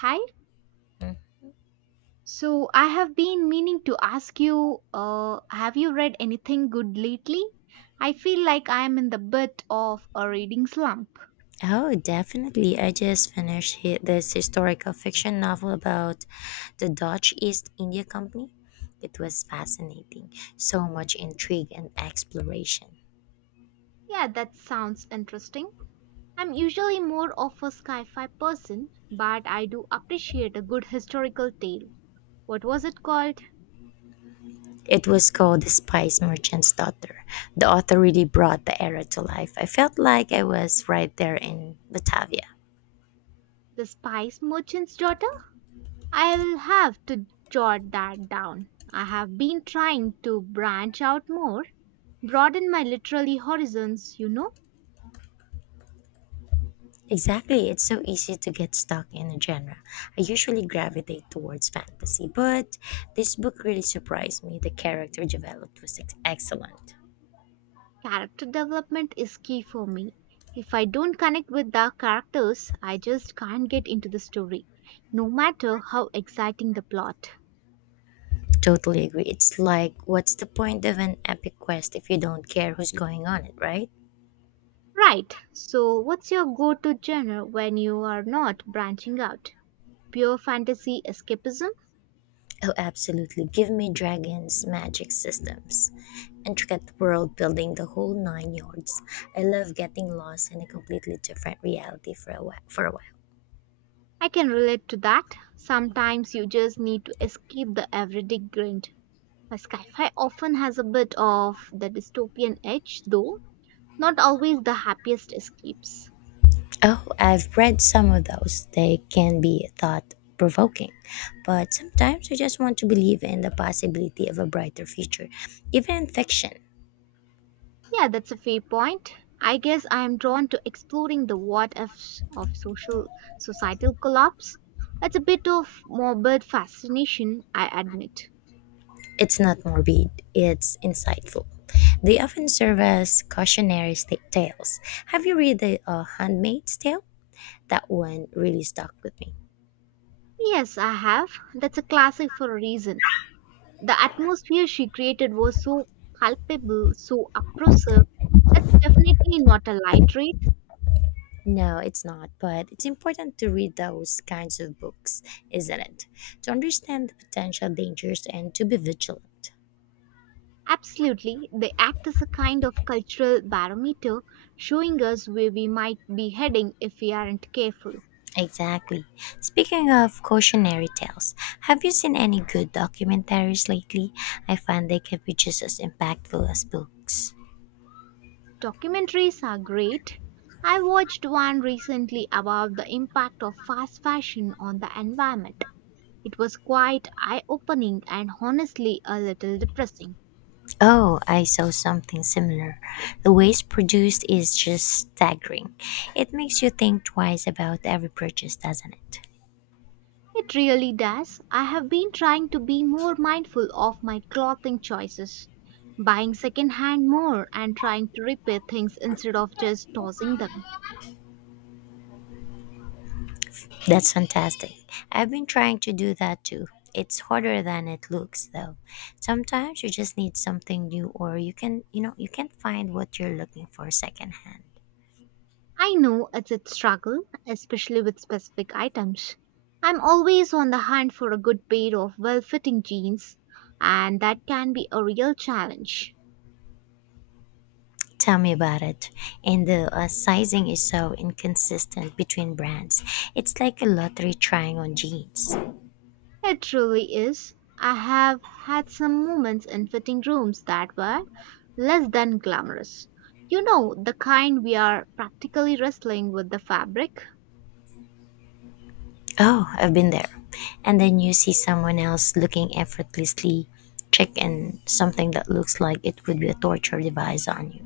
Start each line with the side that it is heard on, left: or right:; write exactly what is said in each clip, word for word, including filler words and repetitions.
right: Hi. So I have been meaning to ask you, uh, have you read anything good lately? I feel like I am in the bit of a reading slump.
left: Oh, definitely. I just finished hi- this historical fiction novel about the Dutch East India Company. It was fascinating. So much intrigue and exploration.
right: Yeah, that sounds interesting. I'm usually more of a sci-fi person, but I do appreciate a good historical tale. What was it called?
left: It was called The Spice Merchant's Daughter. The author really brought the era to life. I felt like I was right there in Batavia.
right: The Spice Merchant's Daughter? I'll have to jot that down. I have been trying to branch out more, broaden my literary horizons, you know.
left: Exactly. It's so easy to get stuck in a genre. I usually gravitate towards fantasy, but this book really surprised me. The character developed was ex- excellent.
right: Character development is key for me. If I don't connect with the characters, I just can't get into the story, no matter how exciting the plot.
left: Totally agree. It's like, what's the point of an epic quest if you don't care who's going on it, right?
right: Right, so what's your go to genre when you are not branching out? Pure fantasy escapism?
left: Oh, absolutely. Give me dragons, magic systems, intricate world building, the whole nine yards. I love getting lost in a completely different reality for a while. For a while.
right: I can relate to that. Sometimes you just need to escape the everyday grind. But sci-fi often has a bit of the dystopian edge, though not always the happiest escapes.
left: Oh, I've read some of those. They can be thought provoking, but sometimes I just want to believe in the possibility of a brighter future, even in fiction.
right: Yeah, that's a fair point. I guess I am drawn to exploring the what ifs of social societal collapse. It's a bit of morbid fascination, I admit.
left: It's not morbid, it's insightful. They often serve as cautionary sta- tales. Have you read The uh, Handmaid's Tale? That one really stuck with me.
right: Yes, I have. That's a classic for a reason. The atmosphere she created was so palpable, so oppressive. It's definitely not a light read.
left: No, it's not, but it's important to read those kinds of books, isn't it? To understand the potential dangers and to be vigilant.
right: Absolutely, they act as a kind of cultural barometer, showing us where we might be heading if we aren't careful.
left: Exactly. Speaking of cautionary tales, have you seen any good documentaries lately? I find they can be just as impactful as books.
right: Documentaries are great. I watched one recently about the impact of fast fashion on the environment. It was quite eye opening and honestly a little depressing.
left: Oh, I saw something similar. The waste produced is just staggering. It makes you think twice about every purchase, doesn't it?
right: It really does. I have been trying to be more mindful of my clothing choices, buying secondhand more, and trying to repair things instead of just tossing them.
left: That's fantastic. I've been trying to do that too. It's harder than it looks though. Sometimes you just need something new or you can, you know, you can't find what you're looking for secondhand.
right: I know it's a struggle, especially with specific items. I'm always on the hunt for a good pair of well fitting jeans, and that can be a real challenge.
left: Tell me about it. And the uh, sizing is so inconsistent between brands. It's like a lottery trying on jeans.
right: It truly is. I have had some moments in fitting rooms that were less than glamorous. You know, the kind we are practically wrestling with the fabric.
left: Oh, I've been there. And then you see someone else looking effortlessly chic in something that looks like it would be a torture device on you.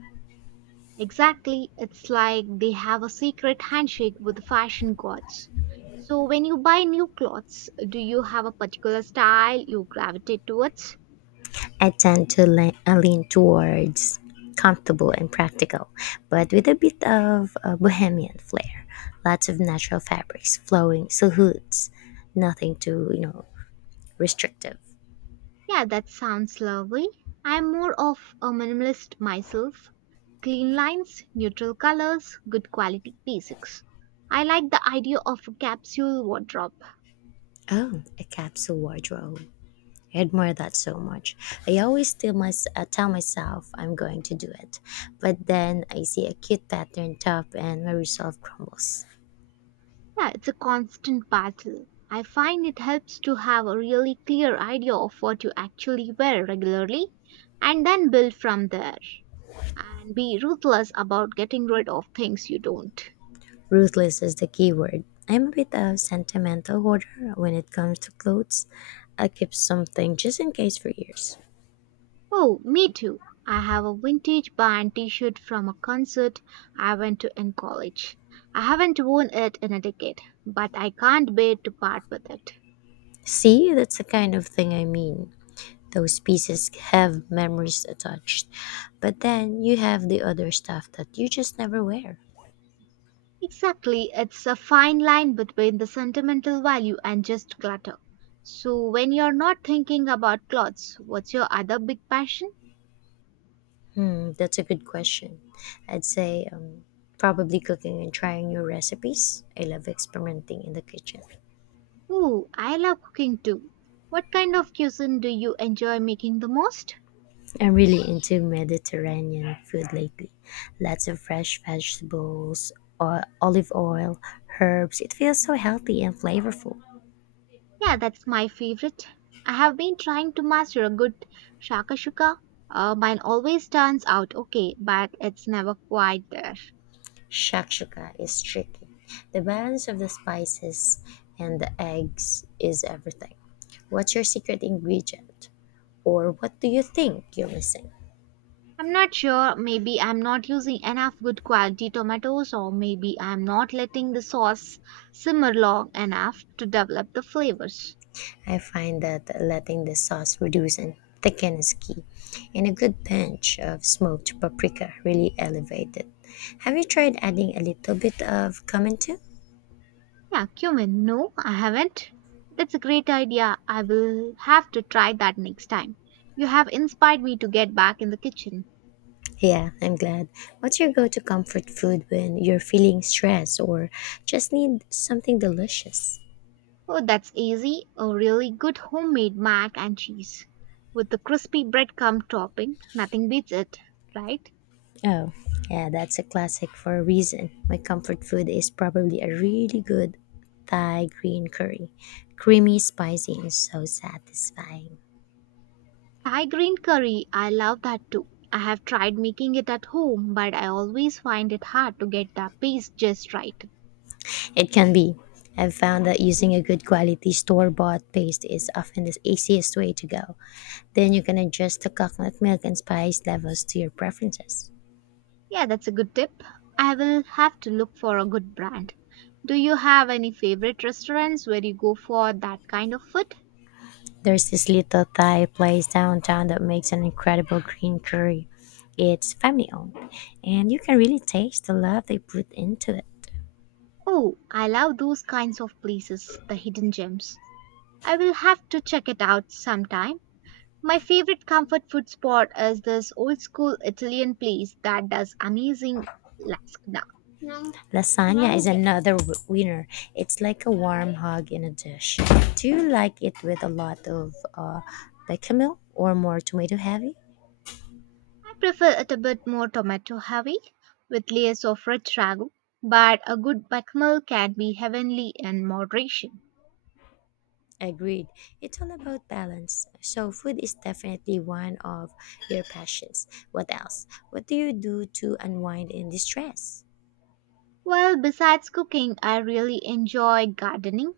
right: Exactly. It's like they have a secret handshake with the fashion gods. So, when you buy new clothes, do you have a particular style you gravitate towards?
left: I tend to le- uh, lean towards comfortable and practical, but with a bit of a bohemian flair. Lots of natural fabrics, flowing silhouettes, nothing too, you know, restrictive.
right: Yeah, that sounds lovely. I'm more of a minimalist myself. Clean lines, neutral colors, good quality basics. I like the idea of a capsule wardrobe.
left: Oh, a capsule wardrobe. I admire that so much. I always tell, my, uh, tell myself I'm going to do it, but then I see a cute pattern top and my resolve crumbles.
right: Yeah, it's a constant battle. I find it helps to have a really clear idea of what you actually wear regularly and then build from there. And be ruthless about getting rid of things you don't.
left: Ruthless is the key word. I'm a bit of sentimental hoarder when it comes to clothes. I keep something just in case for years.
right: Oh, me too. I have a vintage band t shirt from a concert I went to in college. I haven't worn it in a decade, but I can't bear to part with it.
left: See, that's the kind of thing I mean. Those pieces have memories attached, but then you have the other stuff that you just never wear.
right: Exactly, it's a fine line between the sentimental value and just clutter. So, when you're not thinking about clothes, what's your other big passion?
left: Hmm, that's a good question. I'd say um, probably cooking and trying new recipes. I love experimenting in the kitchen.
right: Ooh, I love cooking too. What kind of cuisine do you enjoy making the most?
left: I'm really into Mediterranean food lately. Lots of fresh vegetables, or olive oil, herbs. It feels so healthy and flavorful.
right: Yeah, that's my favorite. I have been trying to master a good shakashuka. Uh, mine always turns out okay, but it's never quite there.
left: Shakshuka is tricky. The balance of the spices and the eggs is everything. What's your secret ingredient? Or what do you think you're missing?
right: I'm not sure. Maybe I'm not using enough good quality tomatoes, or maybe I'm not letting the sauce simmer long enough to develop the flavors.
left: I find that letting the sauce reduce and thicken is key, and a good pinch of smoked paprika really elevates it. Have you tried adding a little bit of cumin too?
right: Yeah, cumin. No, I haven't. That's a great idea. I will have to try that next time. You have inspired me to get back in the kitchen.
left: Yeah, I'm glad. What's your go to comfort food when you're feeling stressed or just need something delicious?
right: Oh, that's easy. A really good homemade mac and cheese with the crispy breadcrumb topping. Nothing beats it, right?
left: Oh, yeah, that's a classic for a reason. My comfort food is probably a really good Thai green curry. Creamy, spicy, and so satisfying.
right: Thai green curry, I love that too. I have tried making it at home, but I always find it hard to get the paste just right.
left: It can be. I've found that using a good quality store bought paste is often the easiest way to go. Then you can adjust the coconut milk and spice levels to your preferences.
right: Yeah, that's a good tip. I will have to look for a good brand. Do you have any favorite restaurants where you go for that kind of food?
left: There's this little Thai place downtown that makes an incredible green curry. It's family owned, and you can really taste the love they put into it.
right: Oh, I love those kinds of places, the hidden gems. I will have to check it out sometime. My favorite comfort food spot is this old school Italian place that does amazing lasagna.
left: Lasagna is another w- winner. It's like a warm hug in a dish. Do you like it with a lot of uh, bechamel or more tomato heavy?
right: I prefer it a bit more tomato heavy with layers of rich ragu, but a good bechamel can be heavenly in moderation.
left: Agreed. It's all about balance. So food is definitely one of your passions. What else? What do you do to unwind and distress?
right: Well, besides cooking, I really enjoy gardening.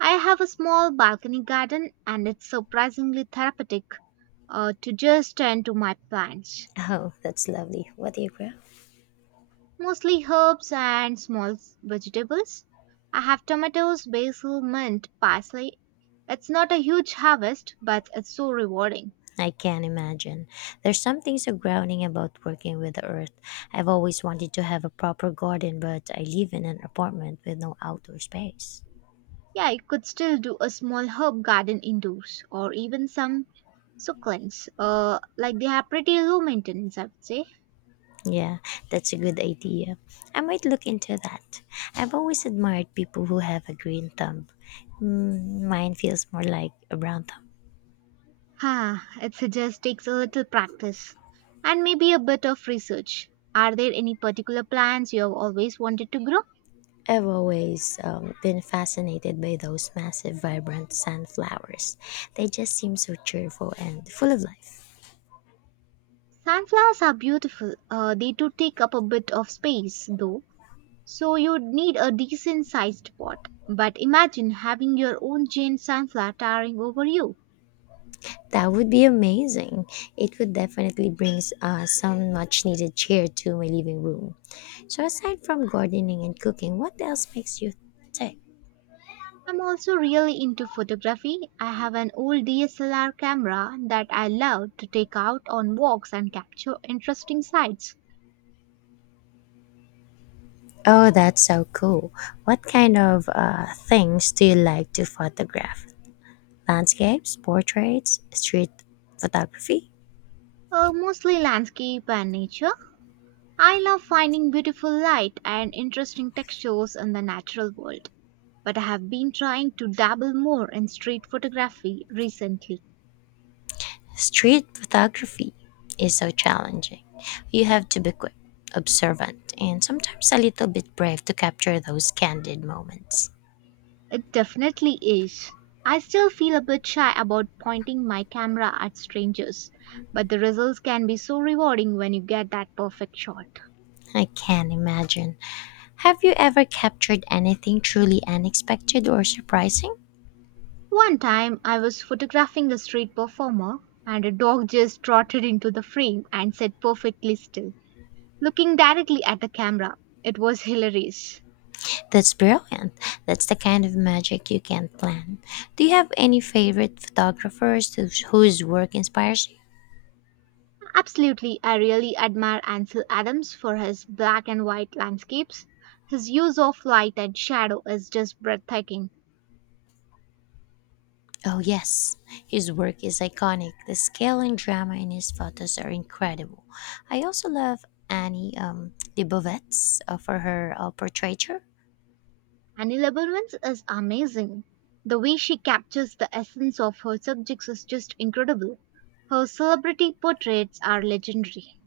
right: I have a small balcony garden and it's surprisingly therapeutic uh, to just tend to my plants,
left: Oh, that's lovely. What do you grow?
right: mostly herbs and small s- vegetables. I have tomatoes, basil, mint, parsley. It's not a huge harvest, but it's so rewarding.
left: I can imagine. There's something so grounding about working with the earth. I've always wanted to have a proper garden, but I live in an apartment with no outdoor space.
right: Yeah, you could still do a small herb garden indoors or even some succulents. Uh, like they are pretty low maintenance, I would say.
left: Yeah, that's a good idea. I might look into that. I've always admired people who have a green thumb. Mm, mine feels more like a brown thumb.
right: Ha, it just takes a little practice and maybe a bit of research. Are there any particular plants you have always wanted to grow?
left: I've always um, been fascinated by those massive, vibrant sunflowers. They just seem so cheerful and full of life.
right: Sunflowers are beautiful. Uh, they do take up a bit of space though, so you'd need a decent sized pot. But imagine having your own giant sunflower towering over you.
left: That would be amazing. It would definitely bring uh, some much needed cheer to my living room. So, aside from gardening and cooking, what else makes you tick?
right: I'm also really into photography. I have an old D S L R camera that I love to take out on walks and capture interesting sights,
left: Oh, that's so cool. What kind of uh, things do you like to photograph? Landscapes, portraits, street photography?
right: uh, mostly landscape and nature. I love finding beautiful light and interesting textures in the natural world, but I have been trying to dabble more in street photography recently.
left: Street photography is so challenging. You have to be quick, observant, and sometimes a little bit brave to capture those candid moments.
right: It definitely is. I still feel a bit shy about pointing my camera at strangers, but the results can be so rewarding when you get that perfect shot.
left: I can imagine. Have you ever captured anything truly unexpected or surprising?
right: One time I was photographing a street performer and a dog just trotted into the frame and sat perfectly still, looking directly at the camera. It was hilarious.
left: That's brilliant. That's the kind of magic you can't plan. Do you have any favorite photographers whose, whose work inspires you?
right: Absolutely, I really admire Ansel Adams for his black and white landscapes. His use of light and shadow is just breathtaking,
left: Oh, yes. His work is iconic. The scale and drama in his photos are incredible. I also love Annie um, Leibovitz uh, for her uh, portraiture.
right: and Elements is amazing. The way she captures the essence of her subjects is just incredible. Her celebrity portraits are legendary.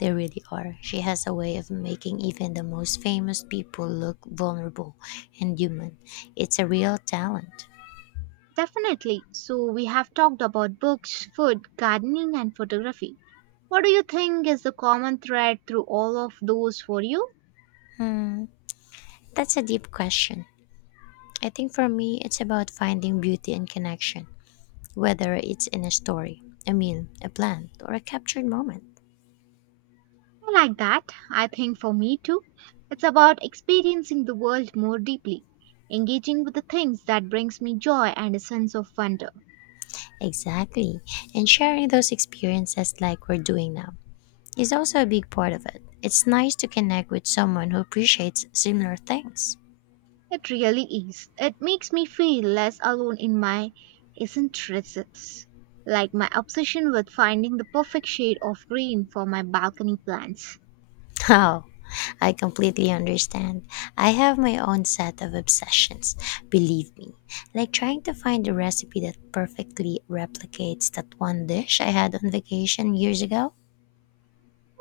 left: They really are. She has a way of making even the most famous people look vulnerable and human. It's a real talent.
right: Definitely. So, we have talked about books, food, gardening, and photography. What do you think is the common thread through all of those for you?
left: Hmm, that's a deep question. I think for me, it's about finding beauty and connection, whether it's in a story, a meal, a plant, or a captured moment.
right: I like that. I think for me too. It's about experiencing the world more deeply, engaging with the things that brings me joy and a sense of wonder.
left: Exactly. And sharing those experiences like we're doing now is also a big part of it. It's nice to connect with someone who appreciates similar things.
right: It really is. It makes me feel less alone in my eccentricities, like my obsession with finding the perfect shade of green for my balcony plants.
left: Oh, I completely understand. I have my own set of obsessions, believe me. Like trying to find a recipe that perfectly replicates that one dish I had on vacation years ago.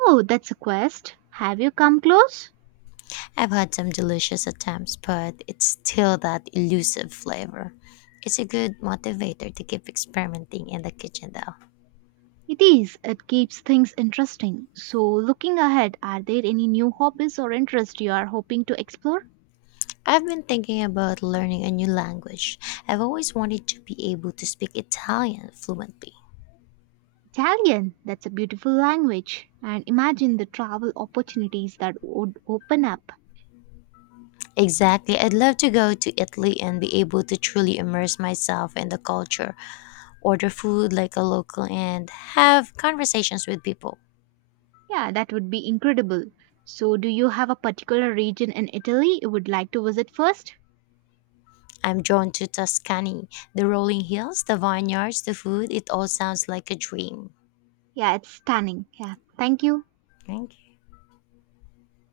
right: Oh, that's a quest. Have you come close?
left: I've had some delicious attempts, but it's still that elusive flavor. It's a good motivator to keep experimenting in the kitchen, though.
right: It is. It keeps things interesting. So, looking ahead, are there any new hobbies or interests you are hoping to explore?
left: I've been thinking about learning a new language. I've always wanted to be able to speak Italian fluently.
right: Italian, that's a beautiful language. And imagine the travel opportunities that would open up.
left: Exactly. I'd love to go to Italy and be able to truly immerse myself in the culture, order food like a local, and have conversations with people.
right: Yeah, that would be incredible. So, do you have a particular region in Italy you would like to visit first?
left: I'm drawn to Tuscany, the rolling hills, the vineyards, the food. It all sounds like a dream.
right: Yeah, it's stunning. Yeah, thank you.
left: Thank you.